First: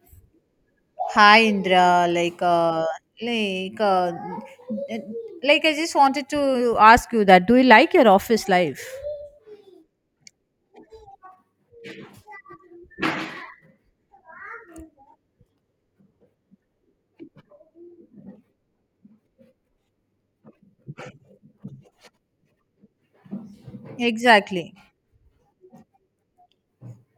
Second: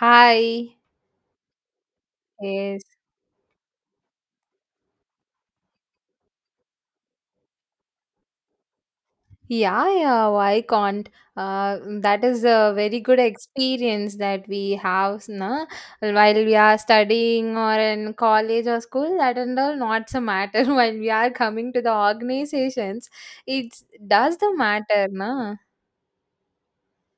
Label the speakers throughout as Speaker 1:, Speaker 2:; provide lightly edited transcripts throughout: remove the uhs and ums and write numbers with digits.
Speaker 1: Hi.
Speaker 2: Hi Indra,
Speaker 1: Yes.
Speaker 2: like uh, like I just wanted to ask you that do you like your office life?
Speaker 1: Yeah, yeah, why can't? That is a very good experience that we have, na? While we are studying or in college or school, that and all not so matter. When we are coming to the organizations, it does the
Speaker 2: Exactly.
Speaker 1: matter, na?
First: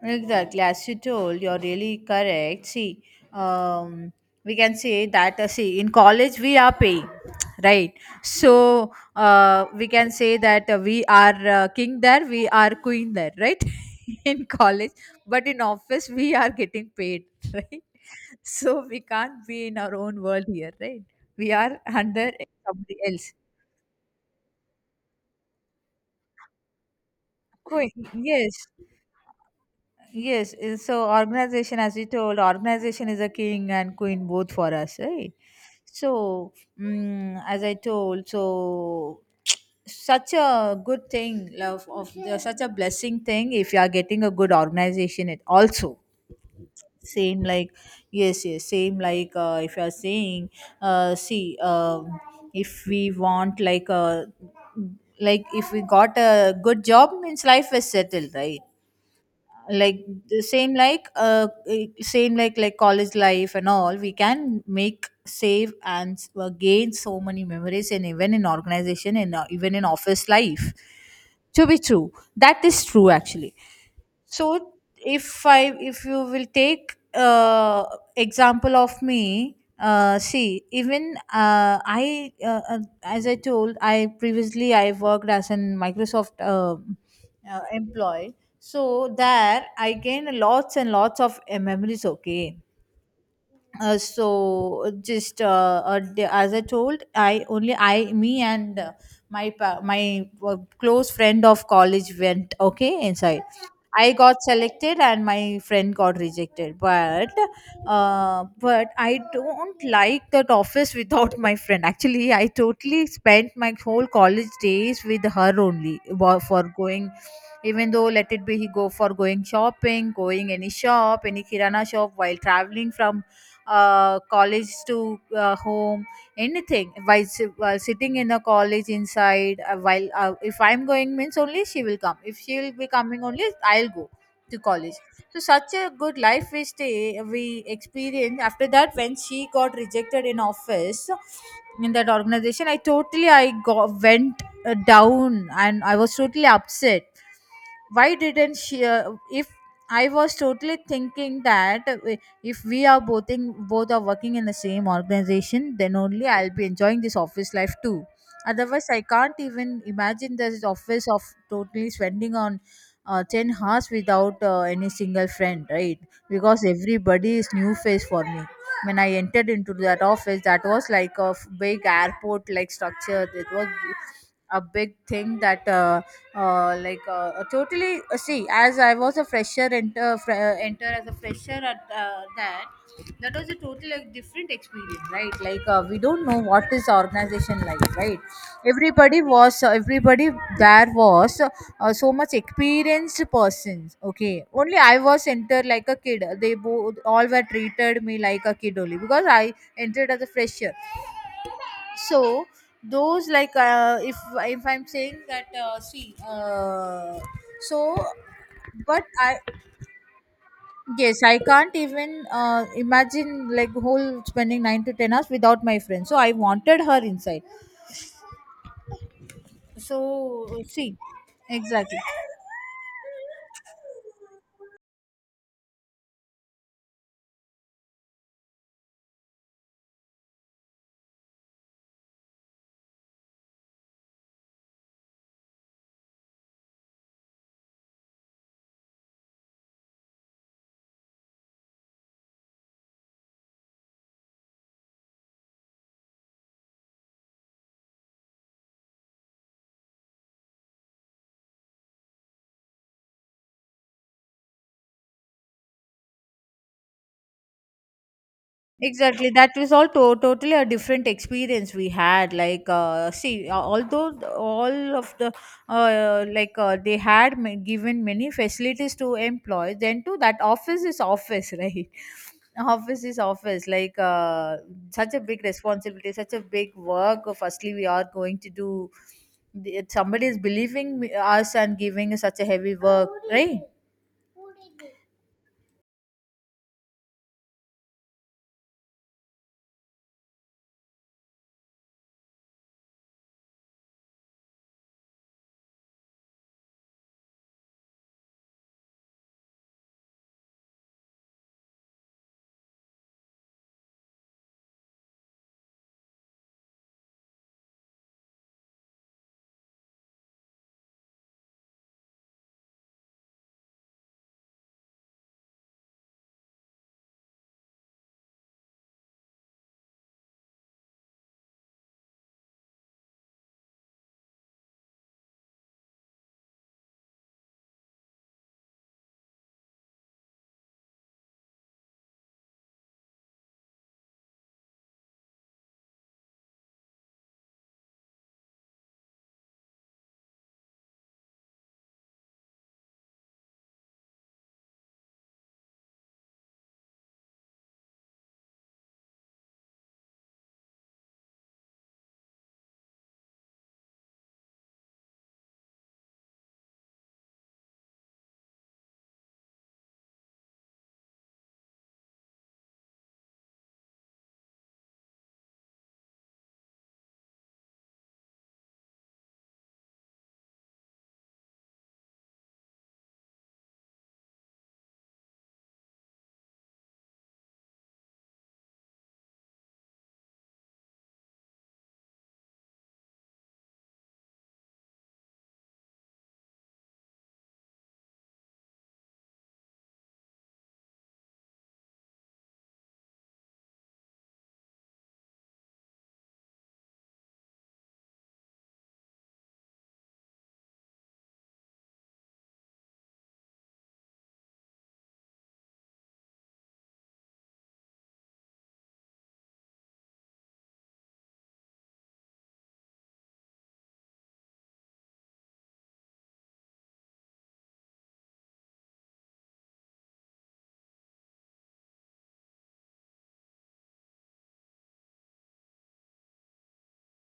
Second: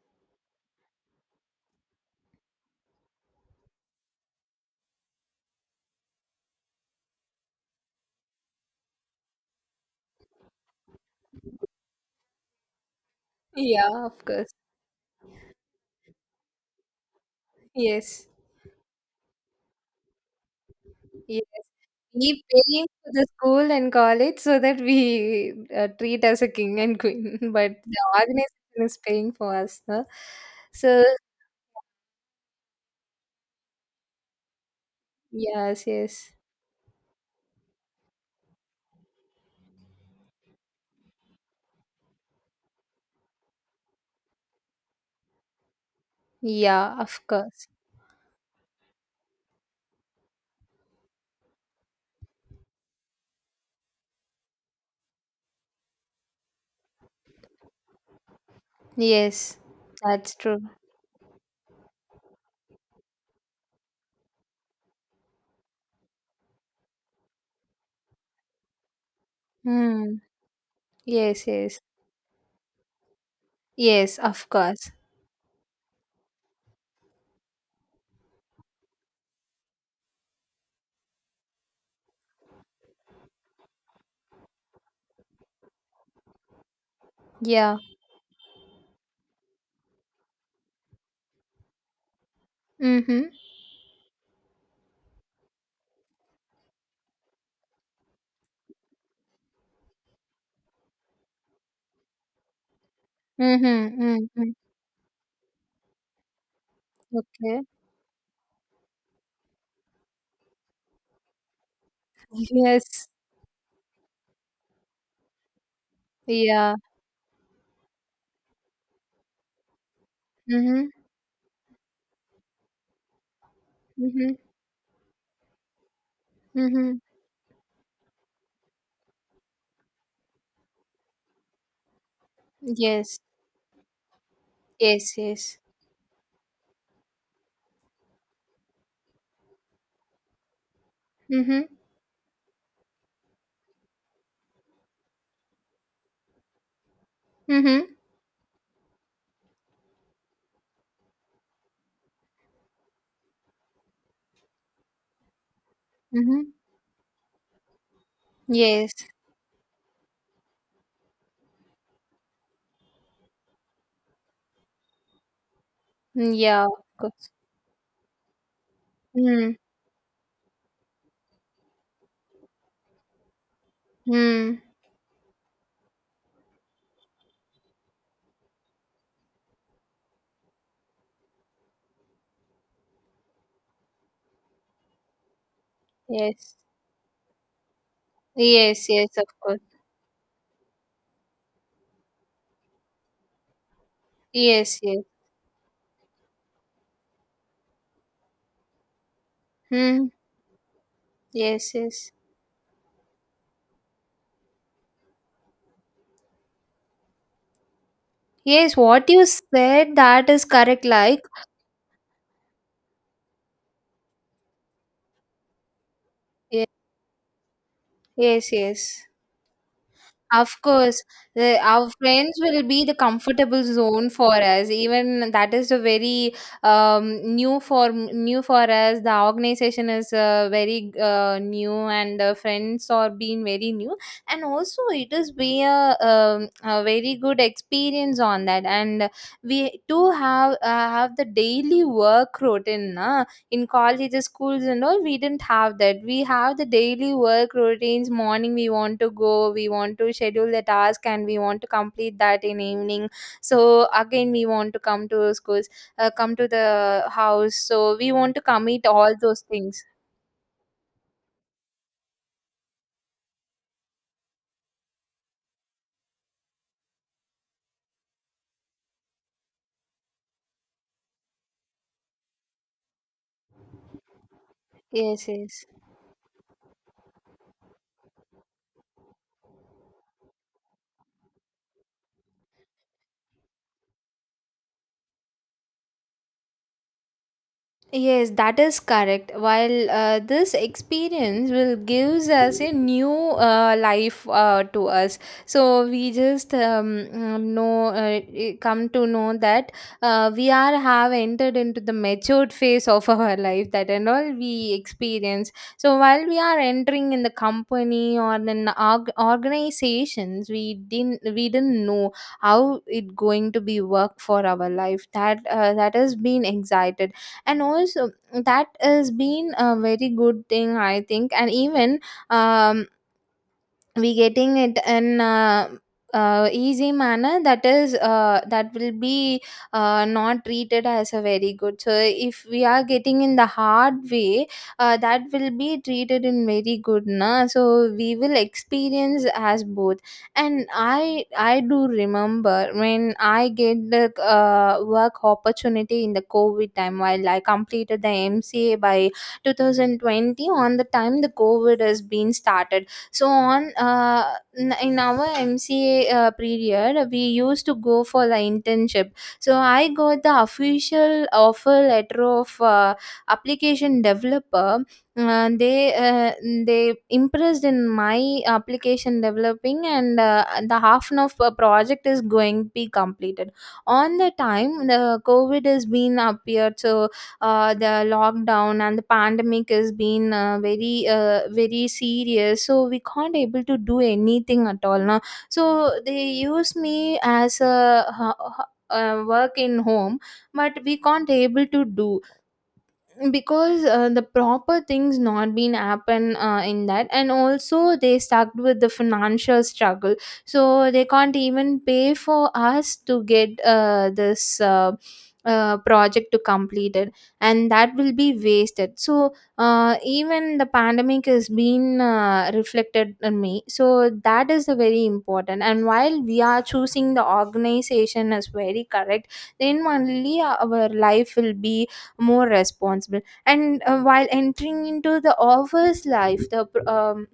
Speaker 2: Exactly, as you told, you're really correct. See, um, we can say that, see, in college we are paying, right? So, we can say that we are king there, we are queen there, right?
Speaker 1: Yeah, of
Speaker 2: In
Speaker 1: course.
Speaker 2: college, but in office we are getting paid, right?
Speaker 1: Yes.
Speaker 2: So, we can't be in our own world here, right?
Speaker 1: Yes.
Speaker 2: We are under
Speaker 1: We pay
Speaker 2: somebody
Speaker 1: to the
Speaker 2: else.
Speaker 1: school and college so that we treat as a king and queen, but
Speaker 2: Queen,
Speaker 1: the
Speaker 2: yes.
Speaker 1: organization is paying for us, no?
Speaker 2: Yes,
Speaker 1: So.
Speaker 2: so organization, as you told, organization is a king and queen both for us, right?
Speaker 1: Yes, yes.
Speaker 2: So, as I told, so such a good thing, love of the, such a blessing thing if you are getting a good organization. It also
Speaker 1: Yeah, of
Speaker 2: same
Speaker 1: course.
Speaker 2: like yes, yes, same like if you are saying, see, if we want like a like if we got a good job means life is settled, right?
Speaker 1: Yes,
Speaker 2: Like
Speaker 1: that's
Speaker 2: the
Speaker 1: true.
Speaker 2: same like same like college life and all we can make save and gain so many memories, and even in organization and even in
Speaker 1: Hmm.
Speaker 2: office life
Speaker 1: Yes,
Speaker 2: to be
Speaker 1: yes.
Speaker 2: true, that is true actually.
Speaker 1: Yes, of
Speaker 2: So
Speaker 1: course.
Speaker 2: if you will take example of me, see, even I as I told, I previously I worked as an Microsoft
Speaker 1: Yeah.
Speaker 2: employee. So there I gained lots and lots of memories, okay.
Speaker 1: Mm-hmm.
Speaker 2: As I told, I only I me and my close friend of college went, okay, inside.
Speaker 1: Mm-hmm.
Speaker 2: I got
Speaker 1: Mm-hmm.
Speaker 2: selected and my friend got rejected,
Speaker 1: Okay.
Speaker 2: but I don't like that office without my friend. Actually I totally
Speaker 1: Yes.
Speaker 2: spent my whole college days with her only, for
Speaker 1: Yeah.
Speaker 2: going, even though, let it be, he go for going shopping, going any
Speaker 1: Mm-hmm.
Speaker 2: shop, any kirana shop, while traveling from
Speaker 1: Mm-hmm.
Speaker 2: college to home, anything,
Speaker 1: Mm-hmm.
Speaker 2: while sitting in a college inside, while if I'm going means only she will come, if she will be
Speaker 1: Yes.
Speaker 2: coming only I'll go to college.
Speaker 1: Yes,
Speaker 2: So
Speaker 1: yes.
Speaker 2: such a good life we stay, we experience. After that, when she got rejected in office,
Speaker 1: Mm-hmm.
Speaker 2: in that organization, I totally I got went down, and I was totally upset.
Speaker 1: Mm-hmm.
Speaker 2: Why didn't she if I was totally thinking that if we are both in, both are working in the same organization, then only
Speaker 1: Mm-hmm.
Speaker 2: I'll be enjoying this office life too. Otherwise
Speaker 1: Yes.
Speaker 2: I can't even imagine this office of totally spending on 10 hours without any single friend, right?
Speaker 1: Yeah,
Speaker 2: Because
Speaker 1: of course.
Speaker 2: everybody is new face for me. When I entered
Speaker 1: Mm.
Speaker 2: into that office, that was like a big airport like structure. It was
Speaker 1: Mm.
Speaker 2: a big thing that like totally see, as I was a fresher, enter as a fresher at that was a totally like different experience, right? Like we don't know
Speaker 1: Yes.
Speaker 2: what is organization like, right?
Speaker 1: Yes, yes,
Speaker 2: everybody
Speaker 1: of course.
Speaker 2: was uh, everybody there was so much experienced persons, okay. Only
Speaker 1: Yes,
Speaker 2: I
Speaker 1: yes.
Speaker 2: was entered like a kid. They both all were treated me like a kid only because I
Speaker 1: Mm.
Speaker 2: entered as a fresher.
Speaker 1: Yes, yes.
Speaker 2: So those like if I'm saying that see so
Speaker 1: Yes, what
Speaker 2: but
Speaker 1: you
Speaker 2: I
Speaker 1: said, that is correct.
Speaker 2: yes,
Speaker 1: Like,
Speaker 2: I can't even imagine like whole spending 9 to 10 hours without my friend, so I
Speaker 1: ye-
Speaker 2: wanted her inside.
Speaker 1: yes, yes. Of
Speaker 2: So see,
Speaker 1: course, our
Speaker 2: exactly.
Speaker 1: friends will be the comfortable zone for us. Even that is a very new for us. The organization is very new, and the friends are being very new. And also, it is be a very good experience on that. And we too have the daily work routine, na. In colleges, schools, and all we didn't have that. We have the daily work routines. Morning, we want to go, we want to schedule the task, and we want to complete that in evening. So again we want to come to schools, come to the house, so we want to commit all
Speaker 2: Exactly,
Speaker 1: those
Speaker 2: that was
Speaker 1: things.
Speaker 2: all totally a different experience we had. Like, see, although th- all of the, like, they had given many facilities to employees, then too, that office is office, right? Office is office. Like, such a
Speaker 1: Yes,
Speaker 2: big
Speaker 1: yes.
Speaker 2: responsibility, such a big work. Firstly, we are going to do, somebody is believing us and giving us such a heavy work, right?
Speaker 1: Yes, that is correct. While this experience will gives us a new life to us, so we just come to know that we are have entered into the matured phase of our life, that and all we experience. So while we are entering in the company or in organizations, we didn't know how it going to be work for our life. That has been excited, and also that has been a very good thing, I think. And even, um, we getting it in easy manner. That will be not treated as a very good, so if we are getting in the hard way, that will be treated in very good, na. So we will experience as both. And I do remember when I get the work opportunity in the COVID time while I completed the MCA by 2020. On the time the COVID has been started, so in our MCA period, we used to go for the internship. So I got the official offer letter of application developer. uh, they uh, they impressed in my application developing, and the half an hour project is going to be completed. On the time the covid has been appeared, so the lockdown and the pandemic has been very serious. So we can't able to do anything at all now, so they use me as a work in home, but we can't able to do, because the proper things not been happen in that, and also they stuck with the financial struggle, so they can't even pay for us to get this project to complete it, and that will be wasted. So even the pandemic has been reflected on me. So that is the very important, and while we are choosing the organization as very correct, then only our life will be more responsible. And while entering into the office life, the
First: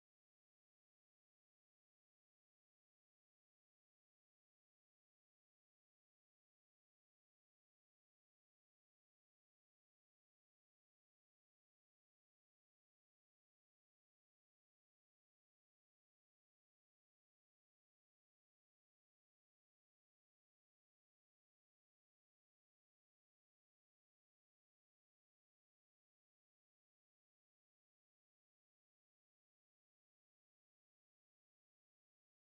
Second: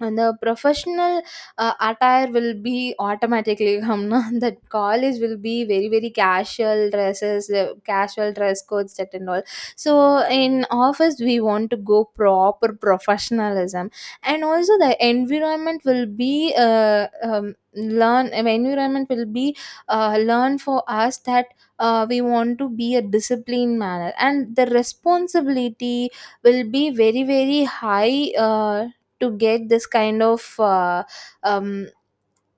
Speaker 1: and the professional attire will be automatically Hamna, that college will be very very casual dresses, casual dress codes, that and all. So in office we want to go proper professionalism. And also the environment will be learn environment will be learn for us, that we want to be a disciplined manner, and the responsibility will be very very high, to get this kind of um,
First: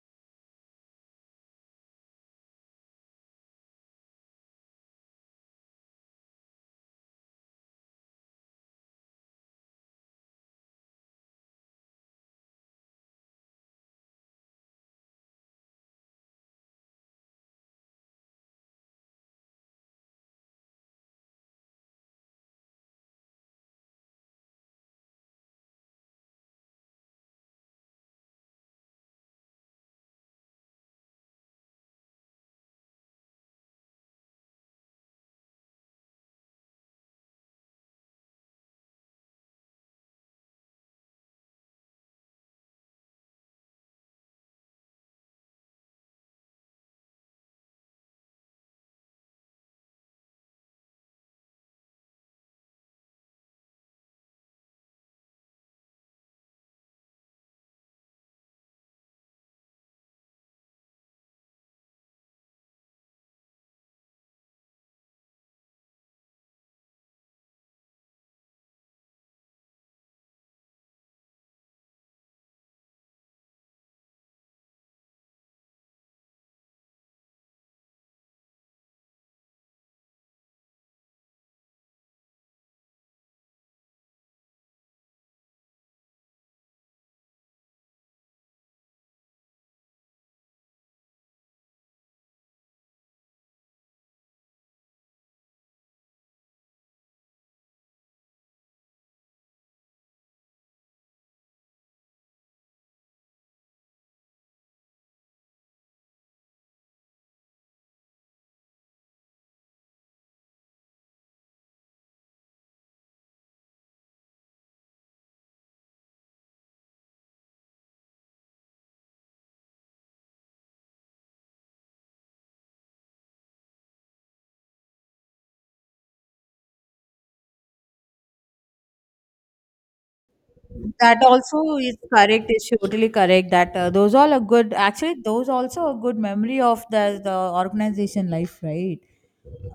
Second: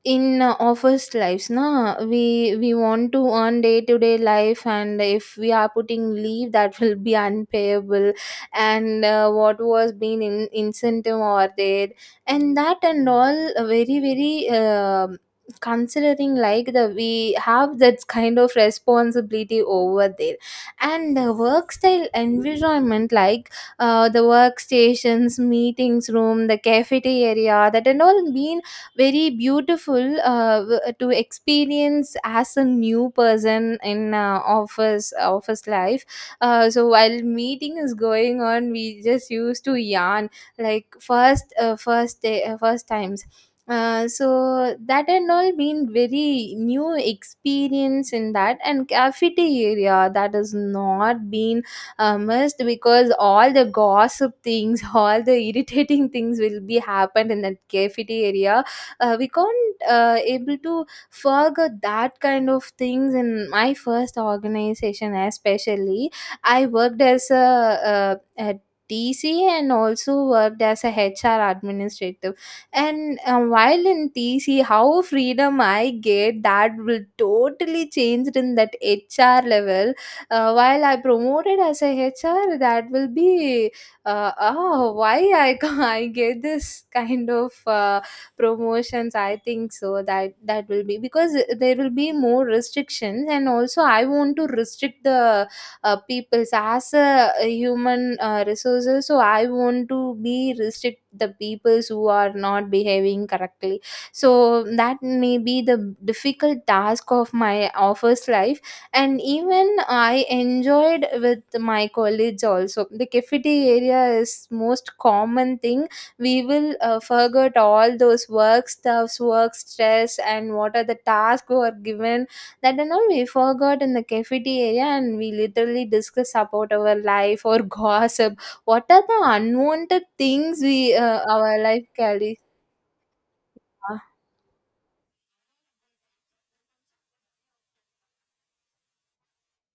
Speaker 1: in office lives, na. We we want to earn day to day life, and if we are putting leave that will be unpayable, and what was being in incentive or there, and that and all very very considering, like the we have that kind of responsibility over there. And the work style environment, like the workstations, meetings room, the cafeteria, that and all been very beautiful, to experience as a new person in office life. So while meeting is going on, we just used to yarn, like first day, first times, so that and all been very new experience in that. And cafeteria that has not been missed, because all the gossip things, all the irritating things will be happened in that cafeteria. We can't able to forget that kind of things in my first organization especially. I worked as a TC, and also worked as a HR administrative. And while in TC, how freedom I get that will totally changed in that HR level. While I promoted as a HR, that will be oh why I I get this kind of promotions, I think. So that will be because there will be more restrictions, and also I want to restrict the peoples as a human resources. So I want to be restrict the peoples who are not behaving correctly. So that may be the difficult task of my office life. And even I enjoyed with my colleagues. Also the cafeteria area is most common thing, we will forget all those work stuffs, work stress, and what are the tasks we are given, that and all we forgot in the cafeteria. And we literally discuss about our life, or gossip what are the unwanted things we
Speaker 2: That
Speaker 1: our
Speaker 2: also
Speaker 1: life
Speaker 2: is
Speaker 1: carries.
Speaker 2: correct. Is totally correct. That
Speaker 1: Ah,
Speaker 2: those all are good. Actually, those also a good memory of the organization life, right?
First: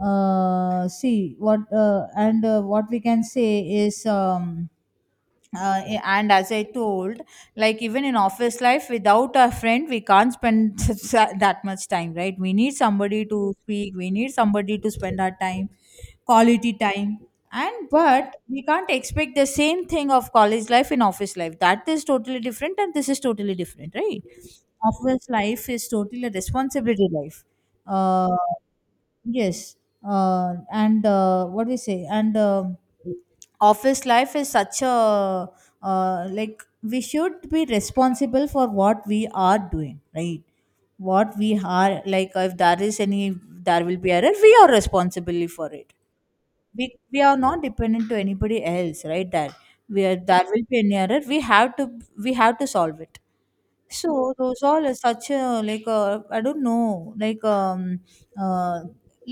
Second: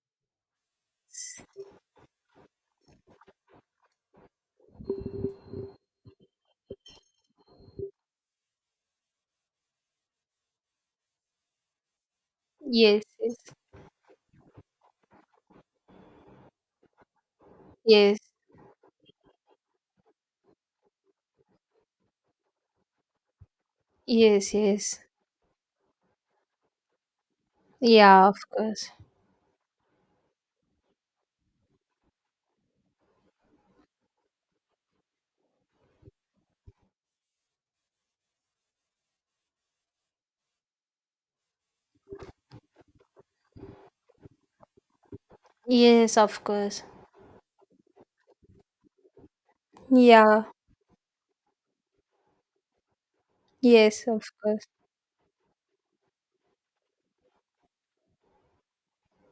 Speaker 2: See what and what we can say is and as I told, like even in office life, without a friend, we can't spend that much time, right? We need
Speaker 1: yes,
Speaker 2: somebody
Speaker 1: yes,
Speaker 2: to speak. We need somebody to spend our time, quality time. And
Speaker 1: yes,
Speaker 2: but we can't expect the same thing of college life in office life. That is totally different and this is totally different, right?
Speaker 1: yes, yes,
Speaker 2: Office life is totally a responsibility life.
Speaker 1: yeah,
Speaker 2: uh
Speaker 1: of course.
Speaker 2: yes. And What do you say? And office life is such a like we should be responsible for what we are doing, right? What we are like, if there is any, there will be error, we are responsible for it.
Speaker 1: Yes, of course.
Speaker 2: We are not dependent to anybody else, right? that we are,
Speaker 1: Yeah,
Speaker 2: there will be an error, we have to, we have to solve it.
Speaker 1: yes,
Speaker 2: So
Speaker 1: of
Speaker 2: those
Speaker 1: course.
Speaker 2: all are such a like a, I don't know, uh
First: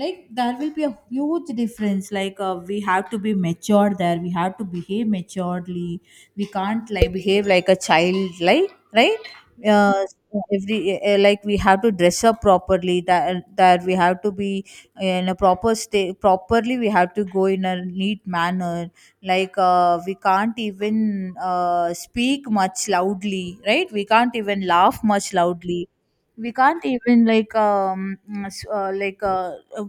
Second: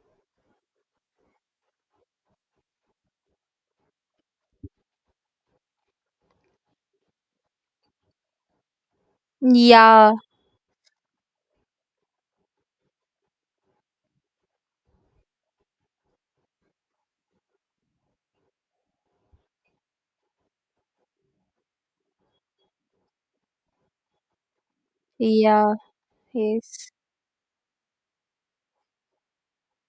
Speaker 2: like there will be a huge difference. Like we have to be mature there, we have to behave maturely. We can't like behave like a child, like, right? uh,
Speaker 1: Yeah,
Speaker 2: every like we have to dress up properly, that that we have to be in a proper state, properly we have to go in a neat manner. Like we can't even speak much loudly, right? We can't even laugh much
Speaker 1: yeah,
Speaker 2: loudly. We can't
Speaker 1: yes,
Speaker 2: even like s- uh, like uh, uh,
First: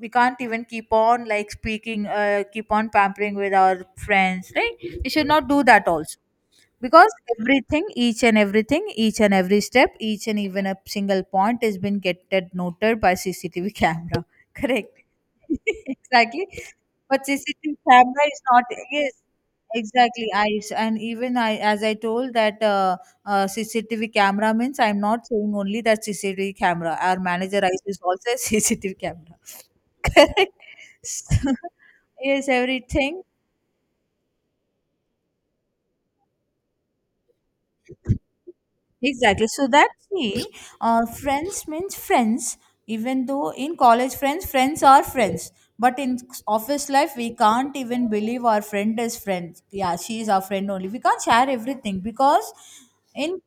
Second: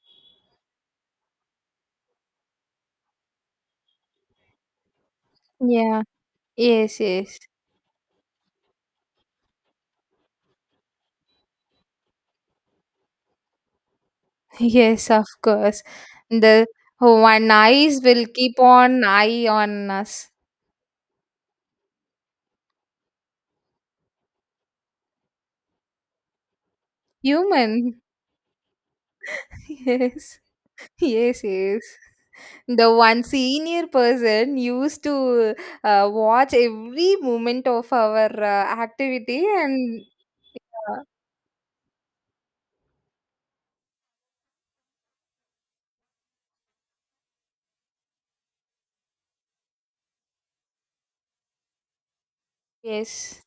Speaker 2: we can't even keep on like speaking, keep on pampering with our friends, right? We should not do that
Speaker 1: yeah,
Speaker 2: also.
Speaker 1: yes,
Speaker 2: Because
Speaker 1: yes.
Speaker 2: everything, each and everything, each and every step, each and even a single point has been getted noted by CCTV camera, correct?
Speaker 1: Yes, of course.
Speaker 2: Exactly.
Speaker 1: The
Speaker 2: But
Speaker 1: one
Speaker 2: CCTV
Speaker 1: eyes will
Speaker 2: camera is
Speaker 1: keep
Speaker 2: not,
Speaker 1: on
Speaker 2: yes,
Speaker 1: eye on
Speaker 2: exactly.
Speaker 1: us.
Speaker 2: I and even I, as I told that, CCTV camera means I'm not saying only that CCTV camera, our manager eyes is
Speaker 1: Human.
Speaker 2: also a CCTV camera.
Speaker 1: Yes.
Speaker 2: Correct.
Speaker 1: Yes,
Speaker 2: So,
Speaker 1: yes.
Speaker 2: yes,
Speaker 1: The
Speaker 2: everything.
Speaker 1: one senior person used to watch every moment of our activity,
Speaker 2: Exactly. So
Speaker 1: and
Speaker 2: that's me.
Speaker 1: uh,
Speaker 2: Friends means friends. Even though in college friends, friends are friends. But in office life, we can't even believe our friend is friend. Yeah, she is our friend only. We can't share everything because
Speaker 1: yes,
Speaker 2: in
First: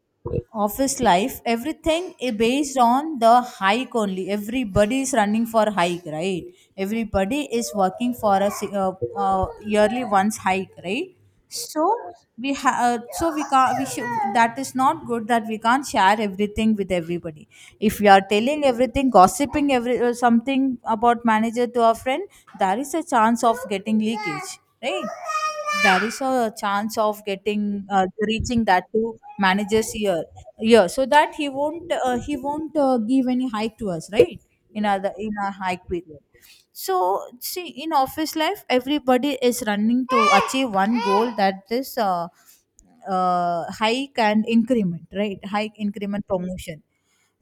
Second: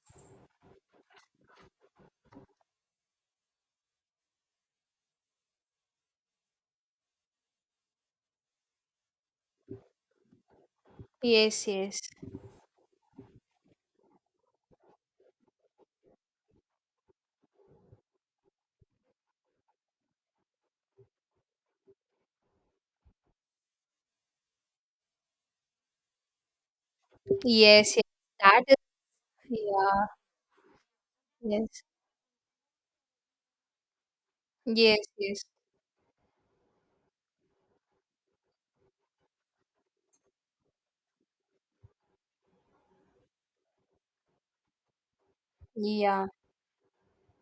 Speaker 2: office life, everything is based on the hike only. Everybody is running for hike, right? Everybody is working for a yearly once hike, right?
Speaker 1: yes,
Speaker 2: so
Speaker 1: yes,
Speaker 2: we ha- uh, so we can't, we should, that is not good, that we can't share everything with everybody. If we are telling everything, gossiping every something about manager to our friend, there is a chance of getting leakage, right? There is a chance of getting
Speaker 1: yes, yes. That
Speaker 2: reaching
Speaker 1: is,
Speaker 2: that to manager's
Speaker 1: yeah,
Speaker 2: ear, ear, so that
Speaker 1: yes,
Speaker 2: he won't give any hike to us, right, in
Speaker 1: yes,
Speaker 2: other, in
Speaker 1: yes,
Speaker 2: our hike period. So see, in office life, everybody is running to achieve one goal, that is hike and increment, right? Hike, increment,
Speaker 1: yeah.
Speaker 2: promotion.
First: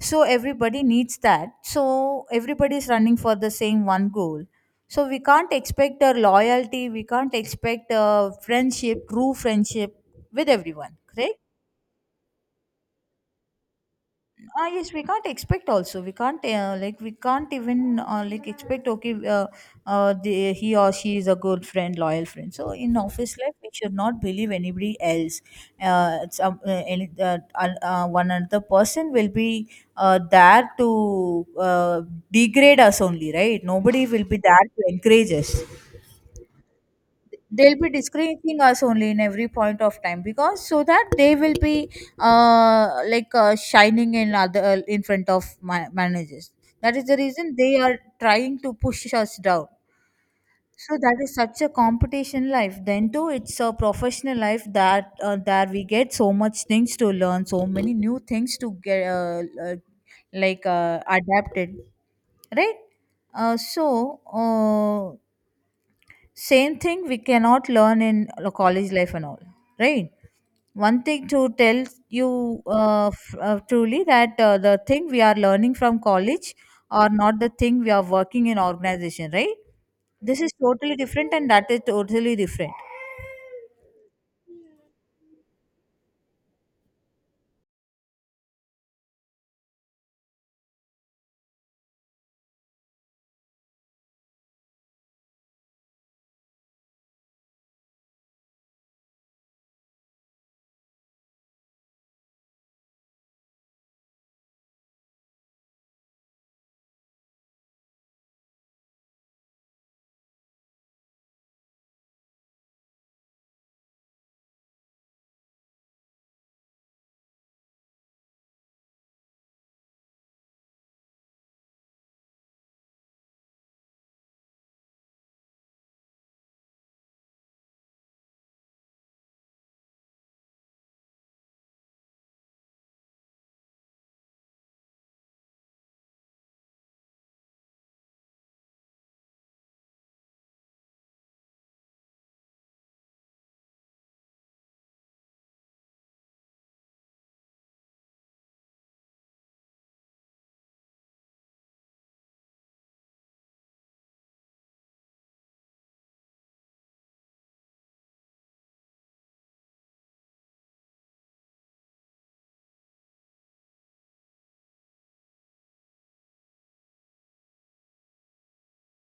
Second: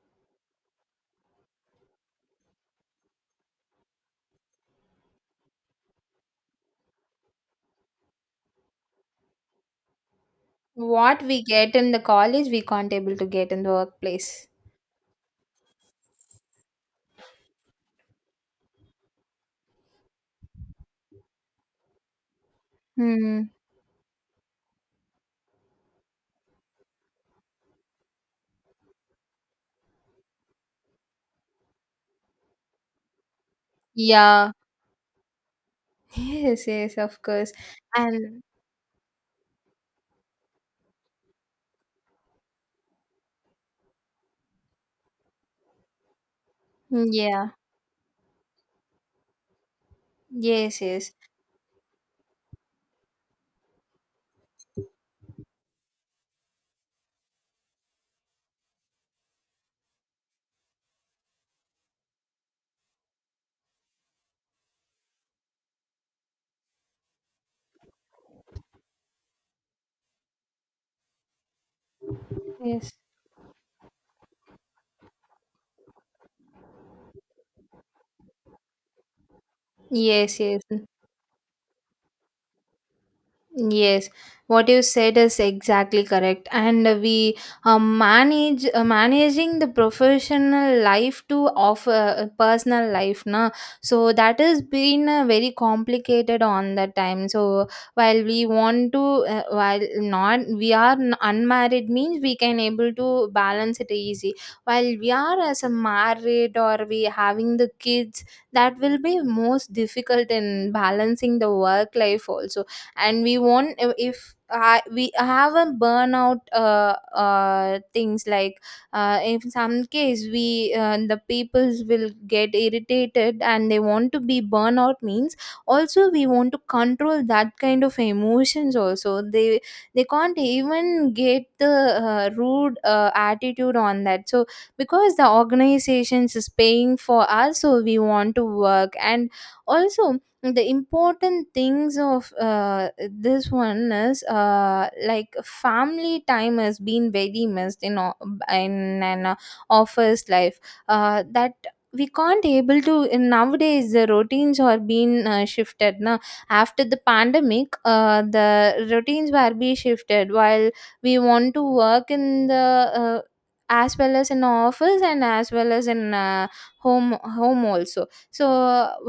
Speaker 2: So everybody needs that, so everybody is running for the same one goal. So we can't expect a loyalty, we can't expect a friendship, true friendship, with everyone,
Speaker 1: What
Speaker 2: correct?
Speaker 1: we get in the college, we can't able to get in the workplace.
Speaker 2: Ah yes, we can't expect also, we can't like we can't even like expect okay, uh, the, he or she is a good friend, loyal friend. So in office
Speaker 1: Hmm.
Speaker 2: life we should not believe anybody else. One another person will be there to uh, degrade us only, right? Nobody will be
Speaker 1: Yeah.
Speaker 2: there to encourage us.
Speaker 1: Yes, yes, of course.
Speaker 2: They'll be
Speaker 1: And,
Speaker 2: discrediting us only in every point of time, because so that they will be shining in other in front of managers. That is
Speaker 1: mm,
Speaker 2: the
Speaker 1: yeah,
Speaker 2: reason they are trying to push us down.
Speaker 1: yes,
Speaker 2: So
Speaker 1: yes,
Speaker 2: that is such a competition life. Then too, it's a professional life, that that we get so much things to learn, so many new things to get adapted, right? uh, so uh, Same thing we cannot learn in a college life and all, right? One thing to tell you,
Speaker 1: yes,
Speaker 2: truly, that the thing we are learning from college are not the thing we are working in organization, right?
Speaker 1: yes,
Speaker 2: This is
Speaker 1: yes.
Speaker 2: totally different and that is totally different.
Speaker 1: Yes, what you said is exactly correct, and we manage managing the professional life to offer personal life, na. So that has been very complicated on that time. So while we want to, while not we are unmarried means we can able to balance it easy. While we are as a married, or we having the kids, that will be most difficult in balancing the work life also. And we won't, if I, we have a burnout, things like in some case we the peoples will get irritated, and they want to be burnout means, also we want to control that kind of emotions. Also they can't even get the rude attitude on that. So because the organizations is paying for us, so we want to work. And also the important things of this one is like family time has been very missed in in an office life, that we can't able to, in nowadays the routines are being shifted now after the pandemic. The routines were be shifted, while we want to work in the as well as in office, and as well as in home also. So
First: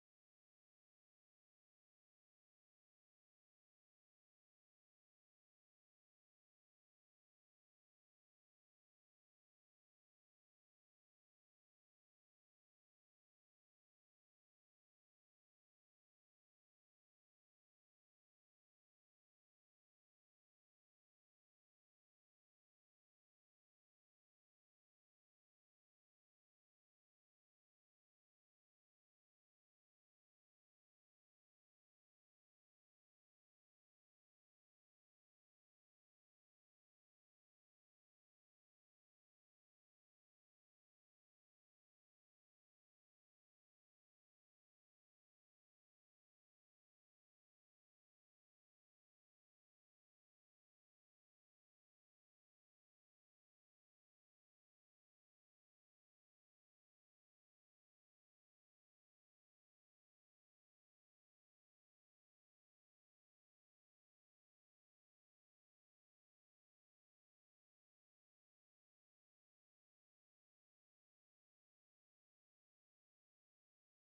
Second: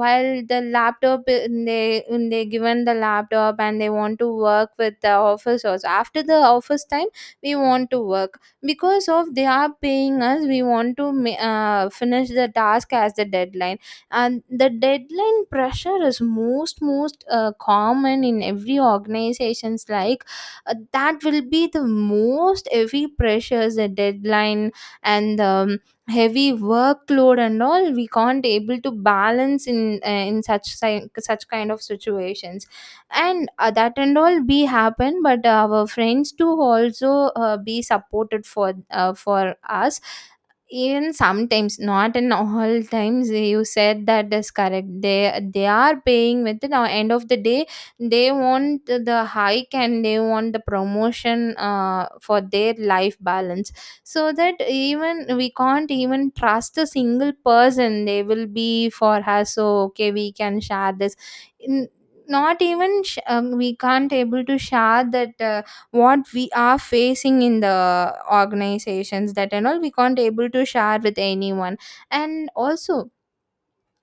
Speaker 1: while the laptop, they given the laptop, and they want to work with the office also after the office time. We want to work because of they are paying us, we want to finish the task as the deadline. And the deadline pressure is most common in every organizations, like that will be the most heavy pressures, the deadline. And heavy workload and all, we can't able to balance in such such kind of situations. And that and all be happen, but our friends too also be supported for us, even sometimes not in all times. You said that is correct, they are paying with the end of the day. They want the hike and they want the promotion, for their life balance. So that even we can't even trust a single person they will be for us, so okay we can share this. N- not even we can't able to share that what we are facing in the organizations, that and all we can't able to share with anyone. And also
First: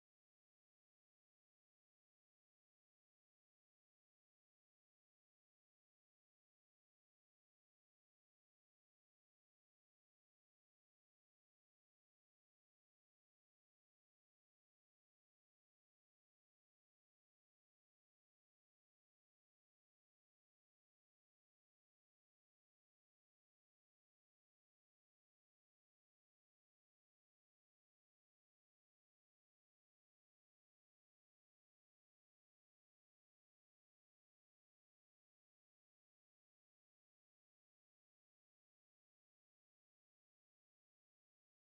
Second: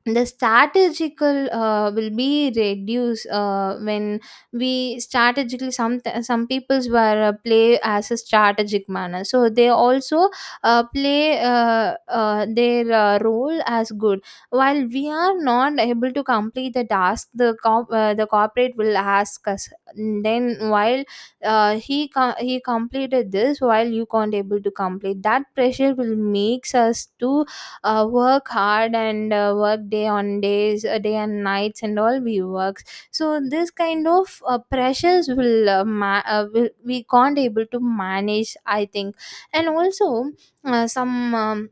Speaker 1: the strategical will be reduced when we strategically some peoples were play as a strategic manner, so they also play their role as good. While we are not able to complete the task, the the corporate will ask us. Then while he he completed this, while you can't able to complete, that pressure will makes us to work hard and work day on days, day and nights and all we works. So this kind of pressures will, will we can't able to manage, I think. And also some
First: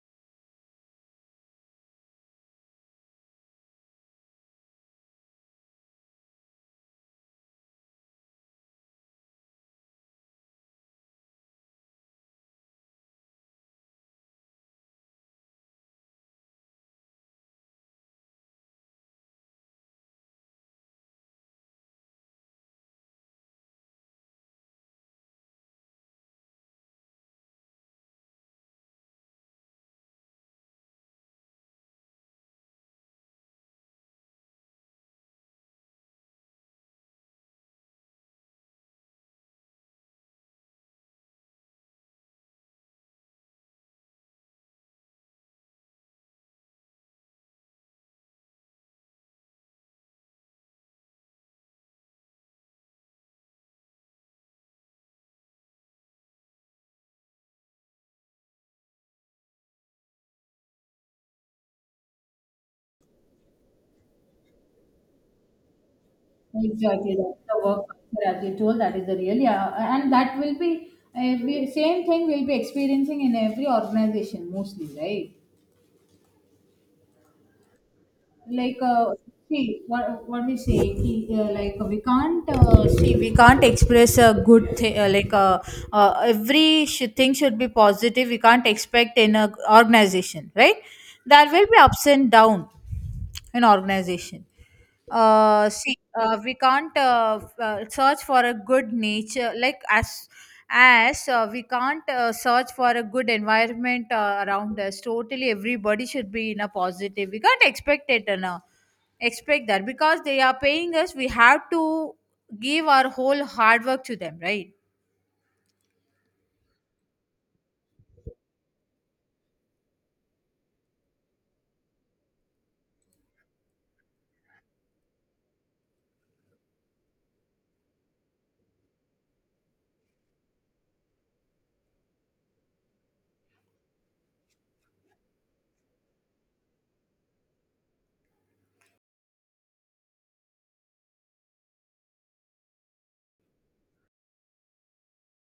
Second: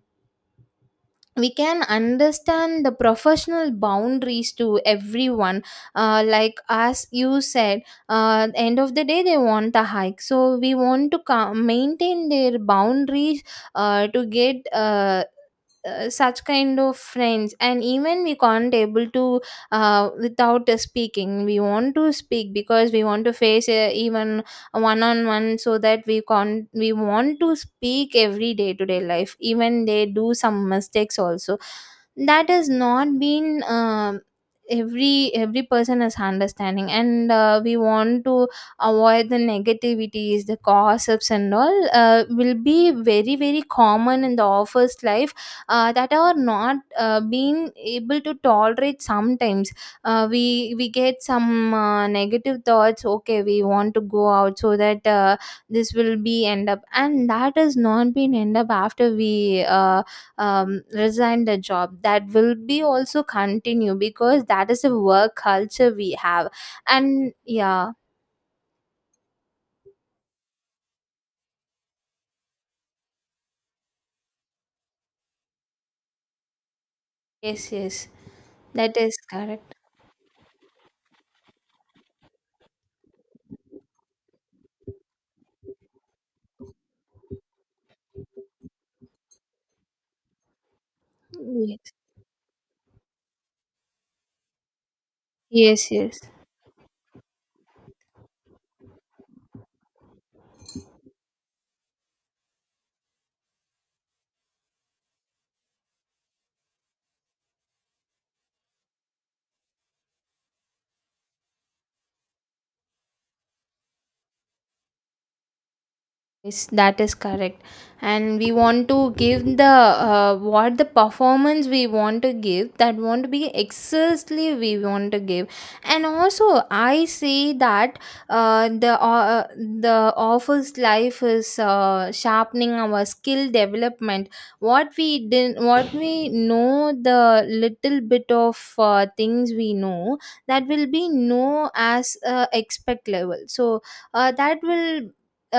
Speaker 1: we can understand the professional boundaries to everyone. Like as you said, the end of the day they want a hike, so we want to maintain their boundaries to get such kind of friends. And even we can't able to without speaking we want to speak, because we want to face even one on one, so that we can't we want to speak every day to day life, even they do some mistakes also, that has not been every person is understanding. And we want to avoid the negativities, the gossips and all will be very common in the office life, that are not being able to tolerate sometimes. We get some negative thoughts, okay we want to go out, so that this will be end up. And that has not been end up after we resign the job, that will be also continue, because that is a work culture we have.
Speaker 2: Exactly,
Speaker 1: And
Speaker 2: that's the work
Speaker 1: yeah.
Speaker 2: culture as you told. That is the real, yeah, and that will be every same thing we'll be experiencing in every organization mostly, right?
Speaker 1: Yes, yes.
Speaker 2: like
Speaker 1: That
Speaker 2: uh,
Speaker 1: is correct.
Speaker 2: see what we say ki, like we can't see we can't express a good thing every thing should be positive. We can't expect in a organization, right? There will be
Speaker 1: Yes,
Speaker 2: ups and down in organization.
Speaker 1: yes. Yes.
Speaker 2: We can't search for a good nature like as as we can't search for a good environment around us. Totally, everybody should be in a positive. We can't expect it, and expect that because they are paying us. We have to give our whole hard work to them, right?
Speaker 1: Yes, that is correct. And we want to give the what the performance we want to give, that want to be excessively we want to give. And also, I say that the office life is sharpening our skill development. What we didn't, what we know, the little bit of things we know, that will be no as expect level. So that will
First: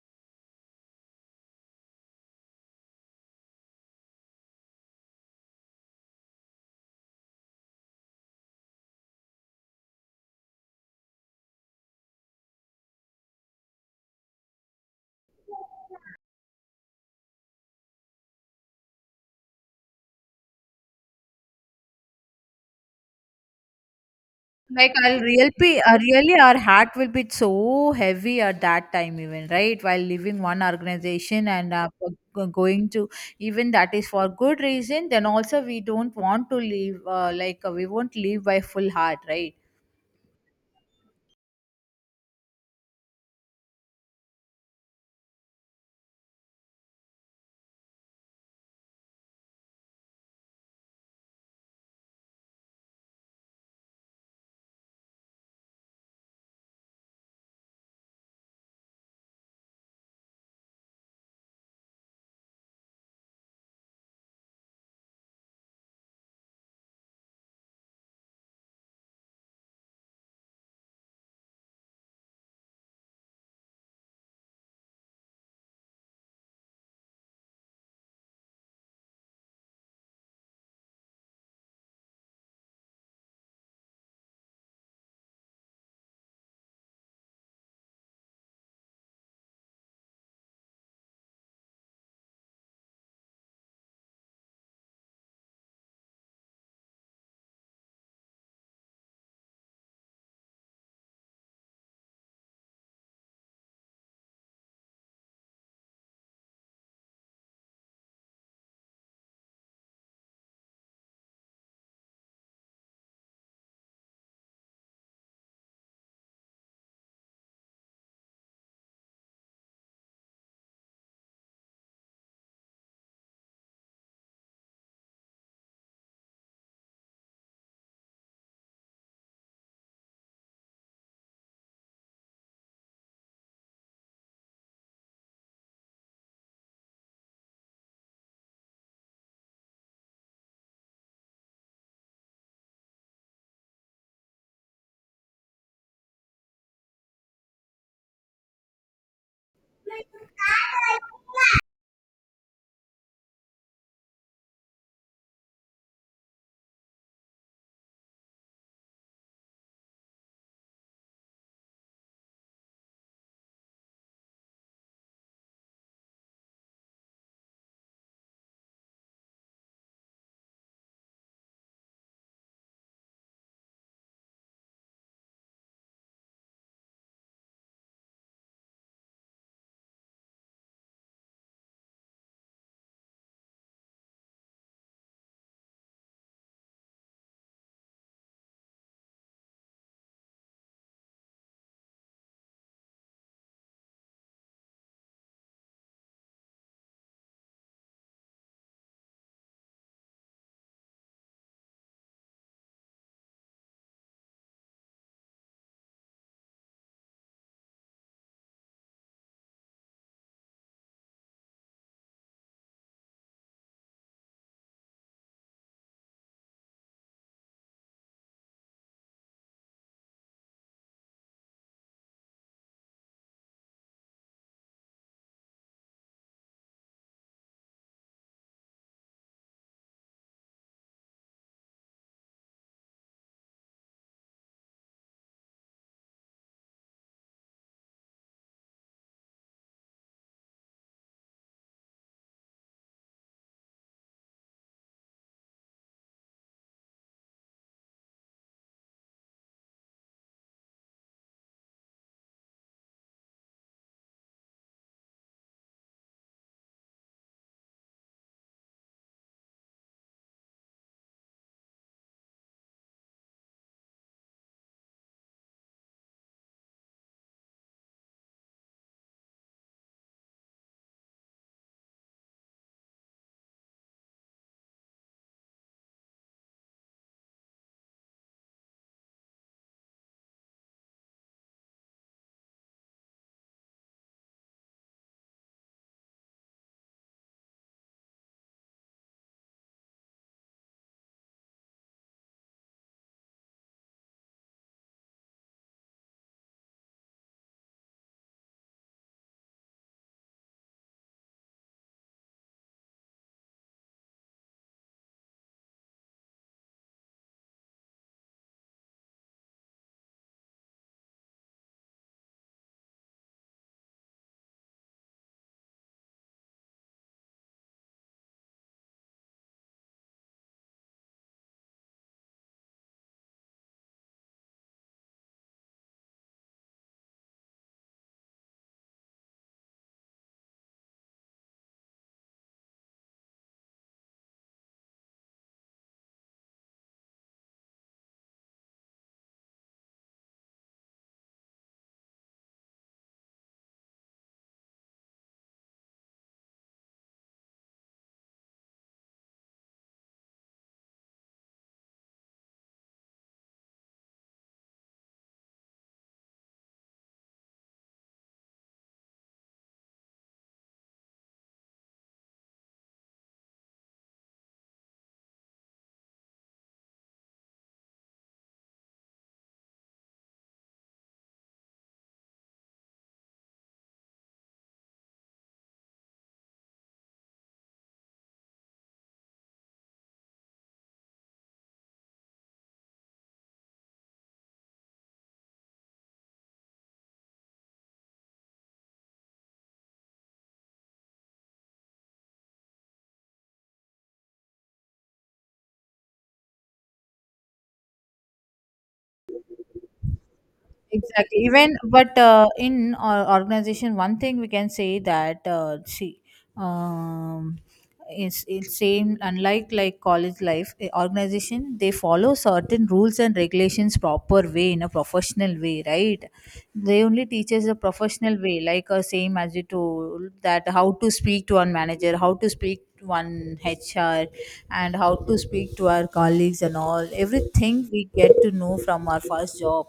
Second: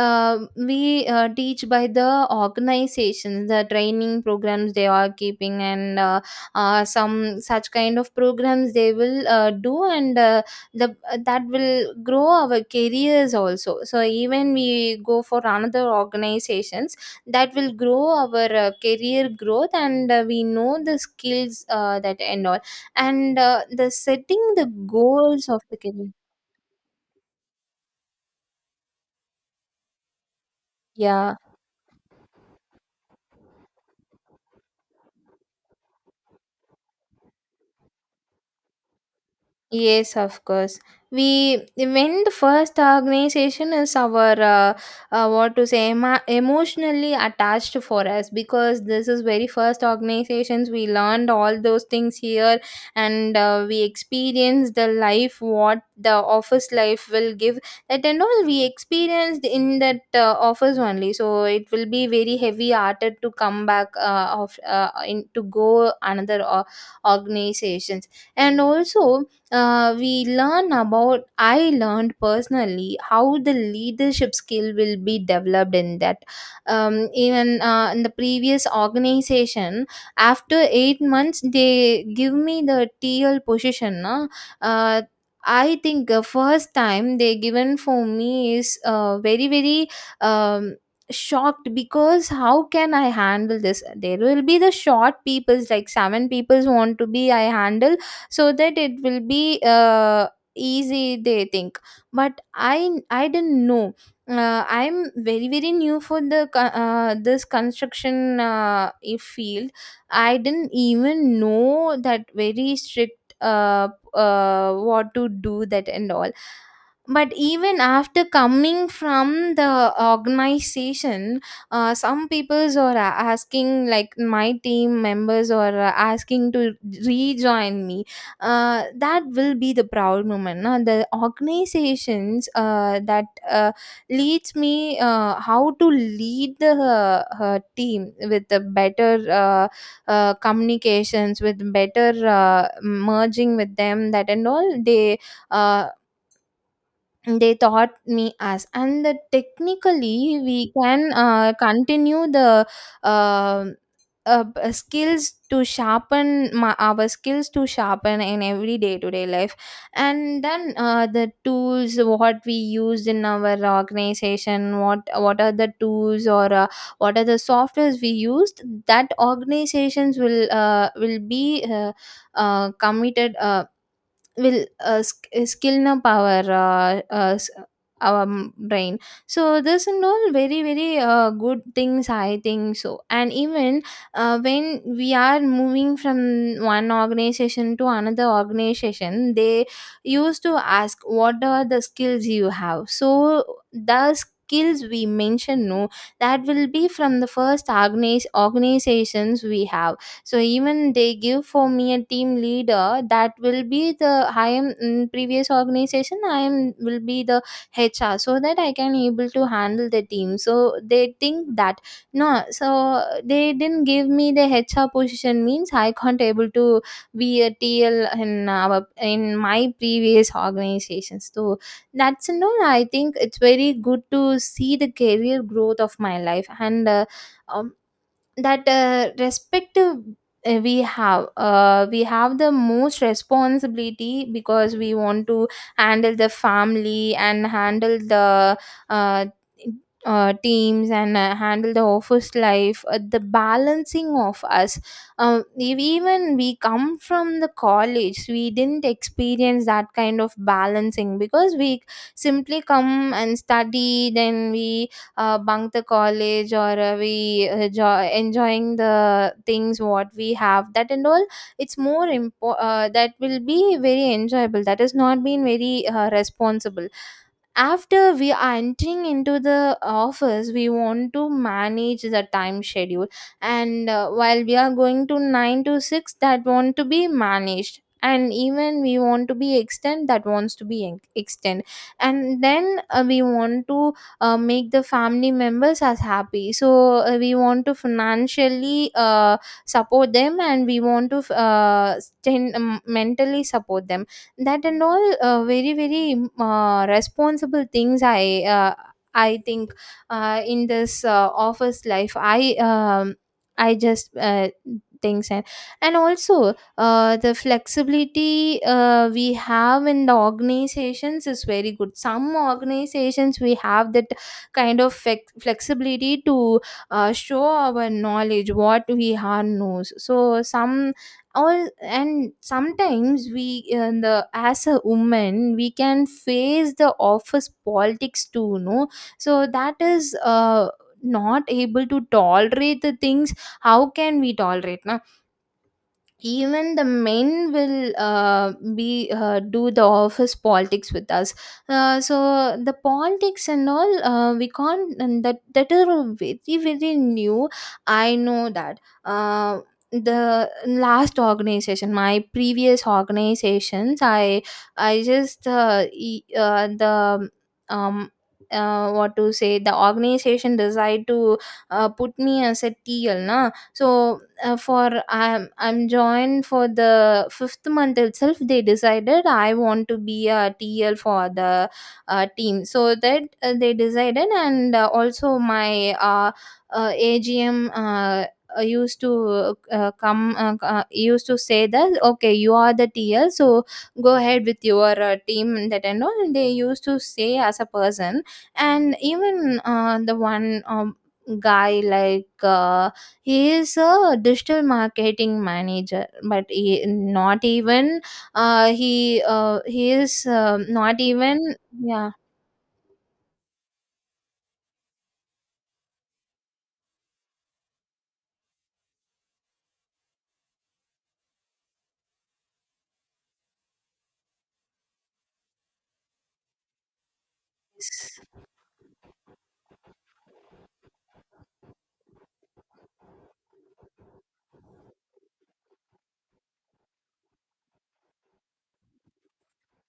Speaker 1: we teach by the organizations, the training programs they are keeping, and some such kind of programs they will do, and the that will grow our careers also. So even we go for another organizations, that will grow our career growth, and we know the skills that and all, and the setting the goals of the career.
Speaker 2: Really our heart will be so heavy at that time even, right, while leaving one
Speaker 1: Yeah.
Speaker 2: organization, and going to, even that is for good reason then also we don't want to leave, we won't leave by full heart, right?
Speaker 1: Yes, of course. We, when the first organization is our what to say, emotionally attached for us, because this is very first organizations we learned all those things here. And we experience the life what the office life will give, that and all we experienced in that office only. So it will be very heavy hearted to come back of in to go another organizations. And also we learn about, I learned personally how the leadership skill will be developed in that. Even in the previous organization, after 8 months they give me the TL position na. uh, I think the first time they given for me is very um, shocked, because how can I handle this? There will be the short peoples like seven peoples want to be I handle, so that it will be easy, they think. But I didn't know, I'm very new for the this construction field. I didn't even know that very strict what to do, that and all. But even after coming from the organization, some peoples are asking, like my team members are asking to rejoin me. That will be the proud moment na? The organizations that leads me how to lead the her team with the better communications, with better merging with them, that and all uh, they taught me. As and the technically we can continue the uh, skills to sharpen my, our skills to sharpen in every day to day life. And then the tools what we use in our organization, what are the tools or what are the softwares we used, that organizations will be committed will skill na power, our brain. So this and all very good things, I think so. And even when we are moving from one organization to another organization, they used to ask what are the skills you have. So the skills we mention no, that will be from the first organizations we have. So even they give for me a team leader, that will be the, I am in previous organization, I am will be the HR, so that I can able to handle the team, so they think that. No, so they didn't give me the HR position means I can't able to be a TL in our, in my previous organizations. So that's no, I think it's very good to see the career growth of my life. And um, that respective we have the most responsibility, because we want to handle the family and handle the uh, teams, and handle the office life, the balancing of us. If even we come from the college, we didn't experience that kind of balancing, because we simply come and study, then we bunk the college or we enjoying the things what we have, that and all. It's that will be very enjoyable. That has not been very responsible. After we are entering into the office, we want to manage the time schedule. And while we are going to 9 to 6, that want to be managed, and even we want to be extend, that wants to be extend. And then we want to make the family members as happy. So we want to financially support them, and we want to mentally support them. That and all very responsible things, I think. In this office life, I just things. And also the flexibility we have in the organizations is very good. Some organizations we have that kind of flexibility to show our knowledge what we are knows. So some all, and sometimes we in the, as a woman we can face the office politics too no. So that is uh, not able to tolerate the things. How can we tolerate? Even the men will be do the office politics with us. So the politics and all we can't, and that are very new. I know that. uh, the last organization, my previous organizations, I just the um what to say, the organization decide to put me as a TL na. So for I'm joined for the fifth month itself. They decided I want to be a TL for the team. So that they decided. And also my uh, AGM used to come, used to say that okay, you are the TL, so go ahead with your team and that and all. And they used to say as a person. And even the one guy, like uh, he is a digital marketing manager, but he not even he is not
Speaker 2: Exactly.
Speaker 1: even.
Speaker 2: Even,
Speaker 1: Yeah.
Speaker 2: but in our organization, one thing we can say that see, um, it's same. Unlike like college life, organization, they follow certain rules and regulations proper way in a professional way, right? They only teach us the professional way, like same as you told, that how to speak to one manager, how to speak to one HR, and how to speak to our colleagues and all. Everything we get to know from our first job,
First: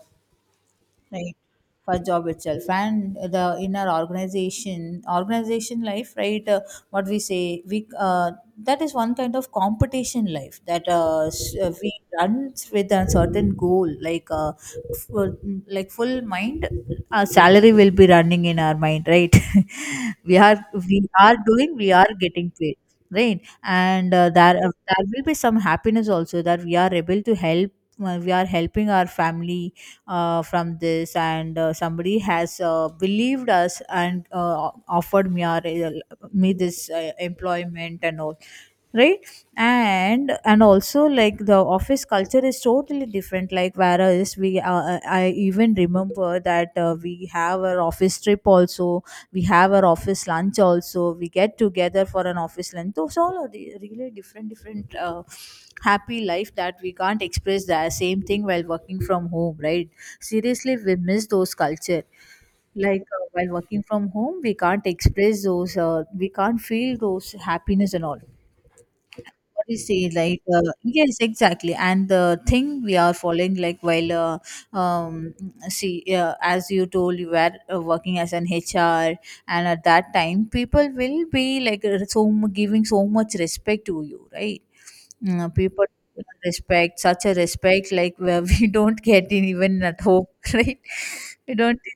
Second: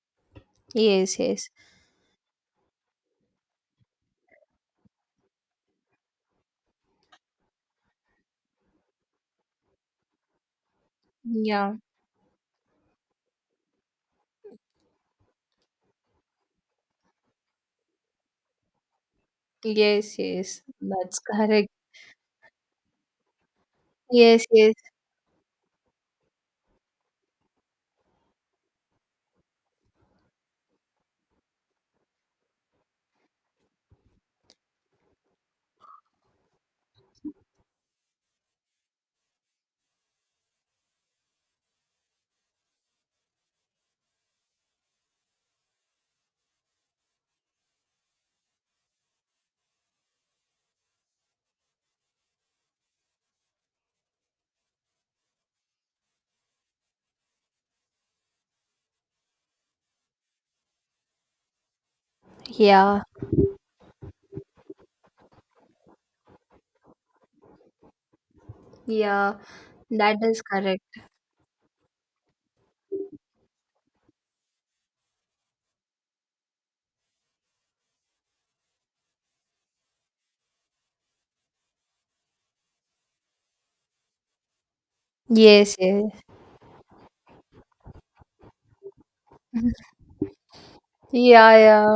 Speaker 1: Yes,
Speaker 2: right?
Speaker 1: yes.
Speaker 2: For job itself. And the in our organization life, right? What we say, we that is one kind of competition life that
Speaker 1: Yeah.
Speaker 2: we run with a certain goal, like full, like full mind, our salary will be running in our mind, right?
Speaker 1: Yes,
Speaker 2: we are
Speaker 1: yes,
Speaker 2: we
Speaker 1: that's
Speaker 2: are
Speaker 1: correct.
Speaker 2: doing, we are getting paid, right? and uh,
Speaker 1: Yes,
Speaker 2: there uh,
Speaker 1: yes.
Speaker 2: there will be some happiness also, that we are able to help, we are helping our family from this. And somebody has believed us and me this employment and all, right? And also, like the office culture is totally different, like whereas we I even remember that we have our office trip also, we have our office lunch also, we get together for an office lunch. Those all are the really different happy life, that we can't express the same thing while working from home, right? Seriously, we miss those culture.
Speaker 1: Yeah,
Speaker 2: Like while working from home, we can't express those, we can't feel those happiness and all.
Speaker 1: yeah,
Speaker 2: What do you say?
Speaker 1: that
Speaker 2: Like,
Speaker 1: is correct.
Speaker 2: yes, exactly. And the thing we are following, like, um, see, as you told, you were working as an HR, and at that time, people will be like giving so much respect to you, right? Mm.
Speaker 1: Yes,
Speaker 2: People
Speaker 1: yes.
Speaker 2: respect, such a respect, like where we don't get in even at home, right?
Speaker 1: Yeah,
Speaker 2: We don't.
Speaker 1: yeah,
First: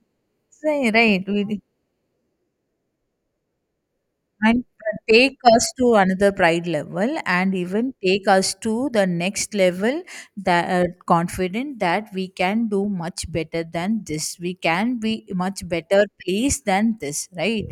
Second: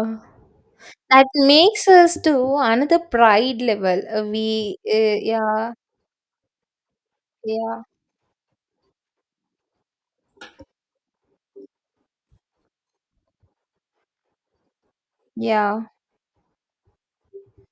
Speaker 2: Say right.
Speaker 1: that
Speaker 2: We
Speaker 1: makes us to another pride level.
Speaker 2: and
Speaker 1: We
Speaker 2: take us
Speaker 1: Yeah.
Speaker 2: to another pride level, and
Speaker 1: Yeah,
Speaker 2: even take us to the next level. That confident, that we can do much better than this, we can be much
Speaker 1: yeah.
Speaker 2: better place than this, right?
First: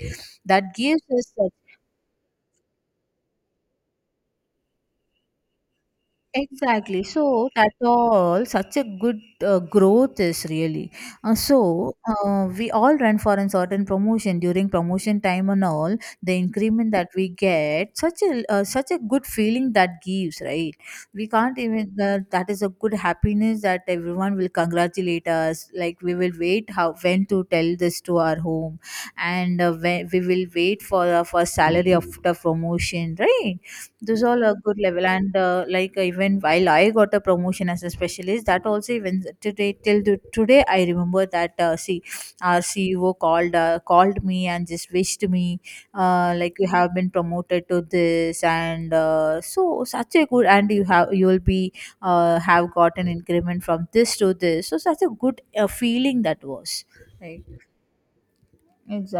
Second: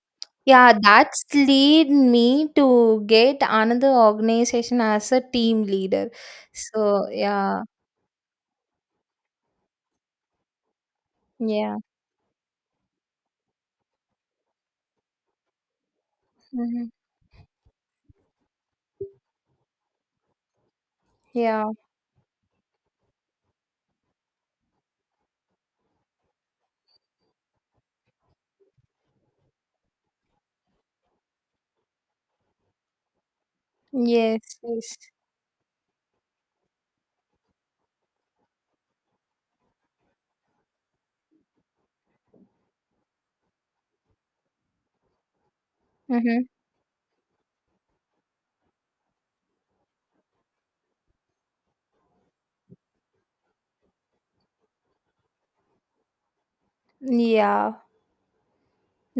Speaker 1: Yeah,
Speaker 2: That gives
Speaker 1: that's
Speaker 2: us.
Speaker 1: lead me to get another organization as a team leader.
Speaker 2: Exactly.
Speaker 1: So
Speaker 2: So
Speaker 1: yeah,
Speaker 2: that's all such a good growth is really.
Speaker 1: yeah,
Speaker 2: We all run for a certain promotion during promotion time and all, the
Speaker 1: hmm.
Speaker 2: increment that we get, such a such a good feeling that gives, right? We can't
Speaker 1: Yeah,
Speaker 2: even, that that is a good happiness, that everyone will congratulate us. Like we will wait how when to tell this to our home. And we will wait for our first salary after promotion, right? Those
Speaker 1: yes,
Speaker 2: all are good
Speaker 1: yes,
Speaker 2: level. And even while I got a promotion as a specialist, that also, even today till to, today I remember that, see, our CEO called me and just wished me,
Speaker 1: mm-hmm.
Speaker 2: like, you have been promoted to this, and so such a good, and you have you will be have got an increment from this to this, so such a good feeling that was, right?
Speaker 1: Yeah.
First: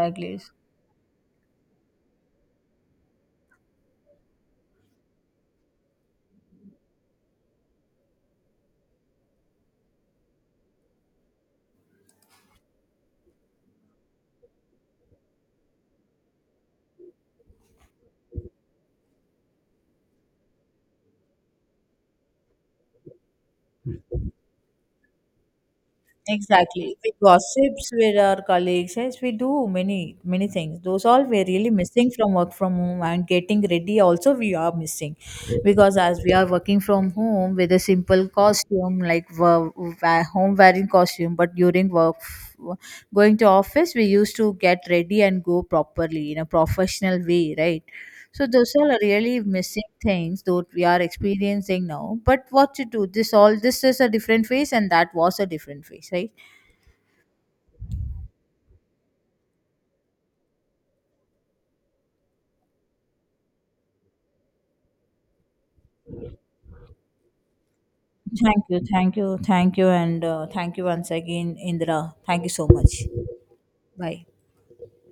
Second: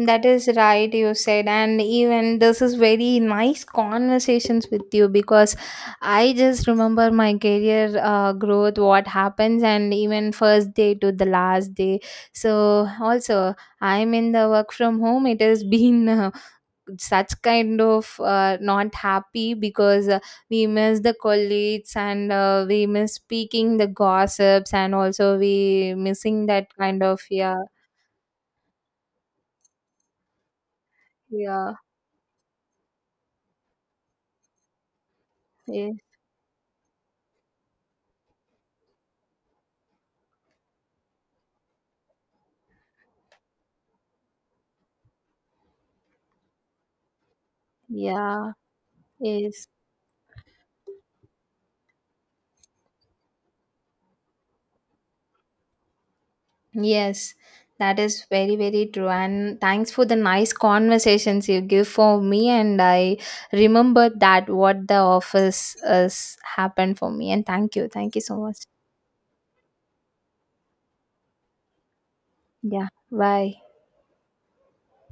Speaker 1: That is right, you said, and even this is very nice conversations with you, because I just remember my career growth, what happens, and even first day to the last day. So also, I'm in the work from home. It has been. Such kind of not happy, because we miss the colleagues, and we miss speaking the gossips, and also we missing that
Speaker 2: Exactly.
Speaker 1: kind
Speaker 2: We
Speaker 1: of. Yeah,
Speaker 2: gossips with our colleagues. Yes, we do many, many things. Those all we're really
Speaker 1: yeah,
Speaker 2: missing from work from home, and getting ready also we are missing.
Speaker 1: yeah,
Speaker 2: Because as we are working from home with a simple costume, like home wearing costume, but during work, going to office, we used to get ready and go properly in a professional way, right? So
Speaker 1: yeah.
Speaker 2: those all are really
Speaker 1: Yes,
Speaker 2: missing things that we are experiencing now. But what to do? This all, this is a different phase and that was a different phase, right?
Speaker 1: yes, that is very true. And thanks for the nice conversations you give for me, and I remember that what the office has happened for me, and thank you, thank you so much.
Speaker 2: Thank you, thank you, thank you, and thank you once again, Indra. Thank you so
Speaker 1: Yeah,
Speaker 2: much.
Speaker 1: bye.
Speaker 2: Bye.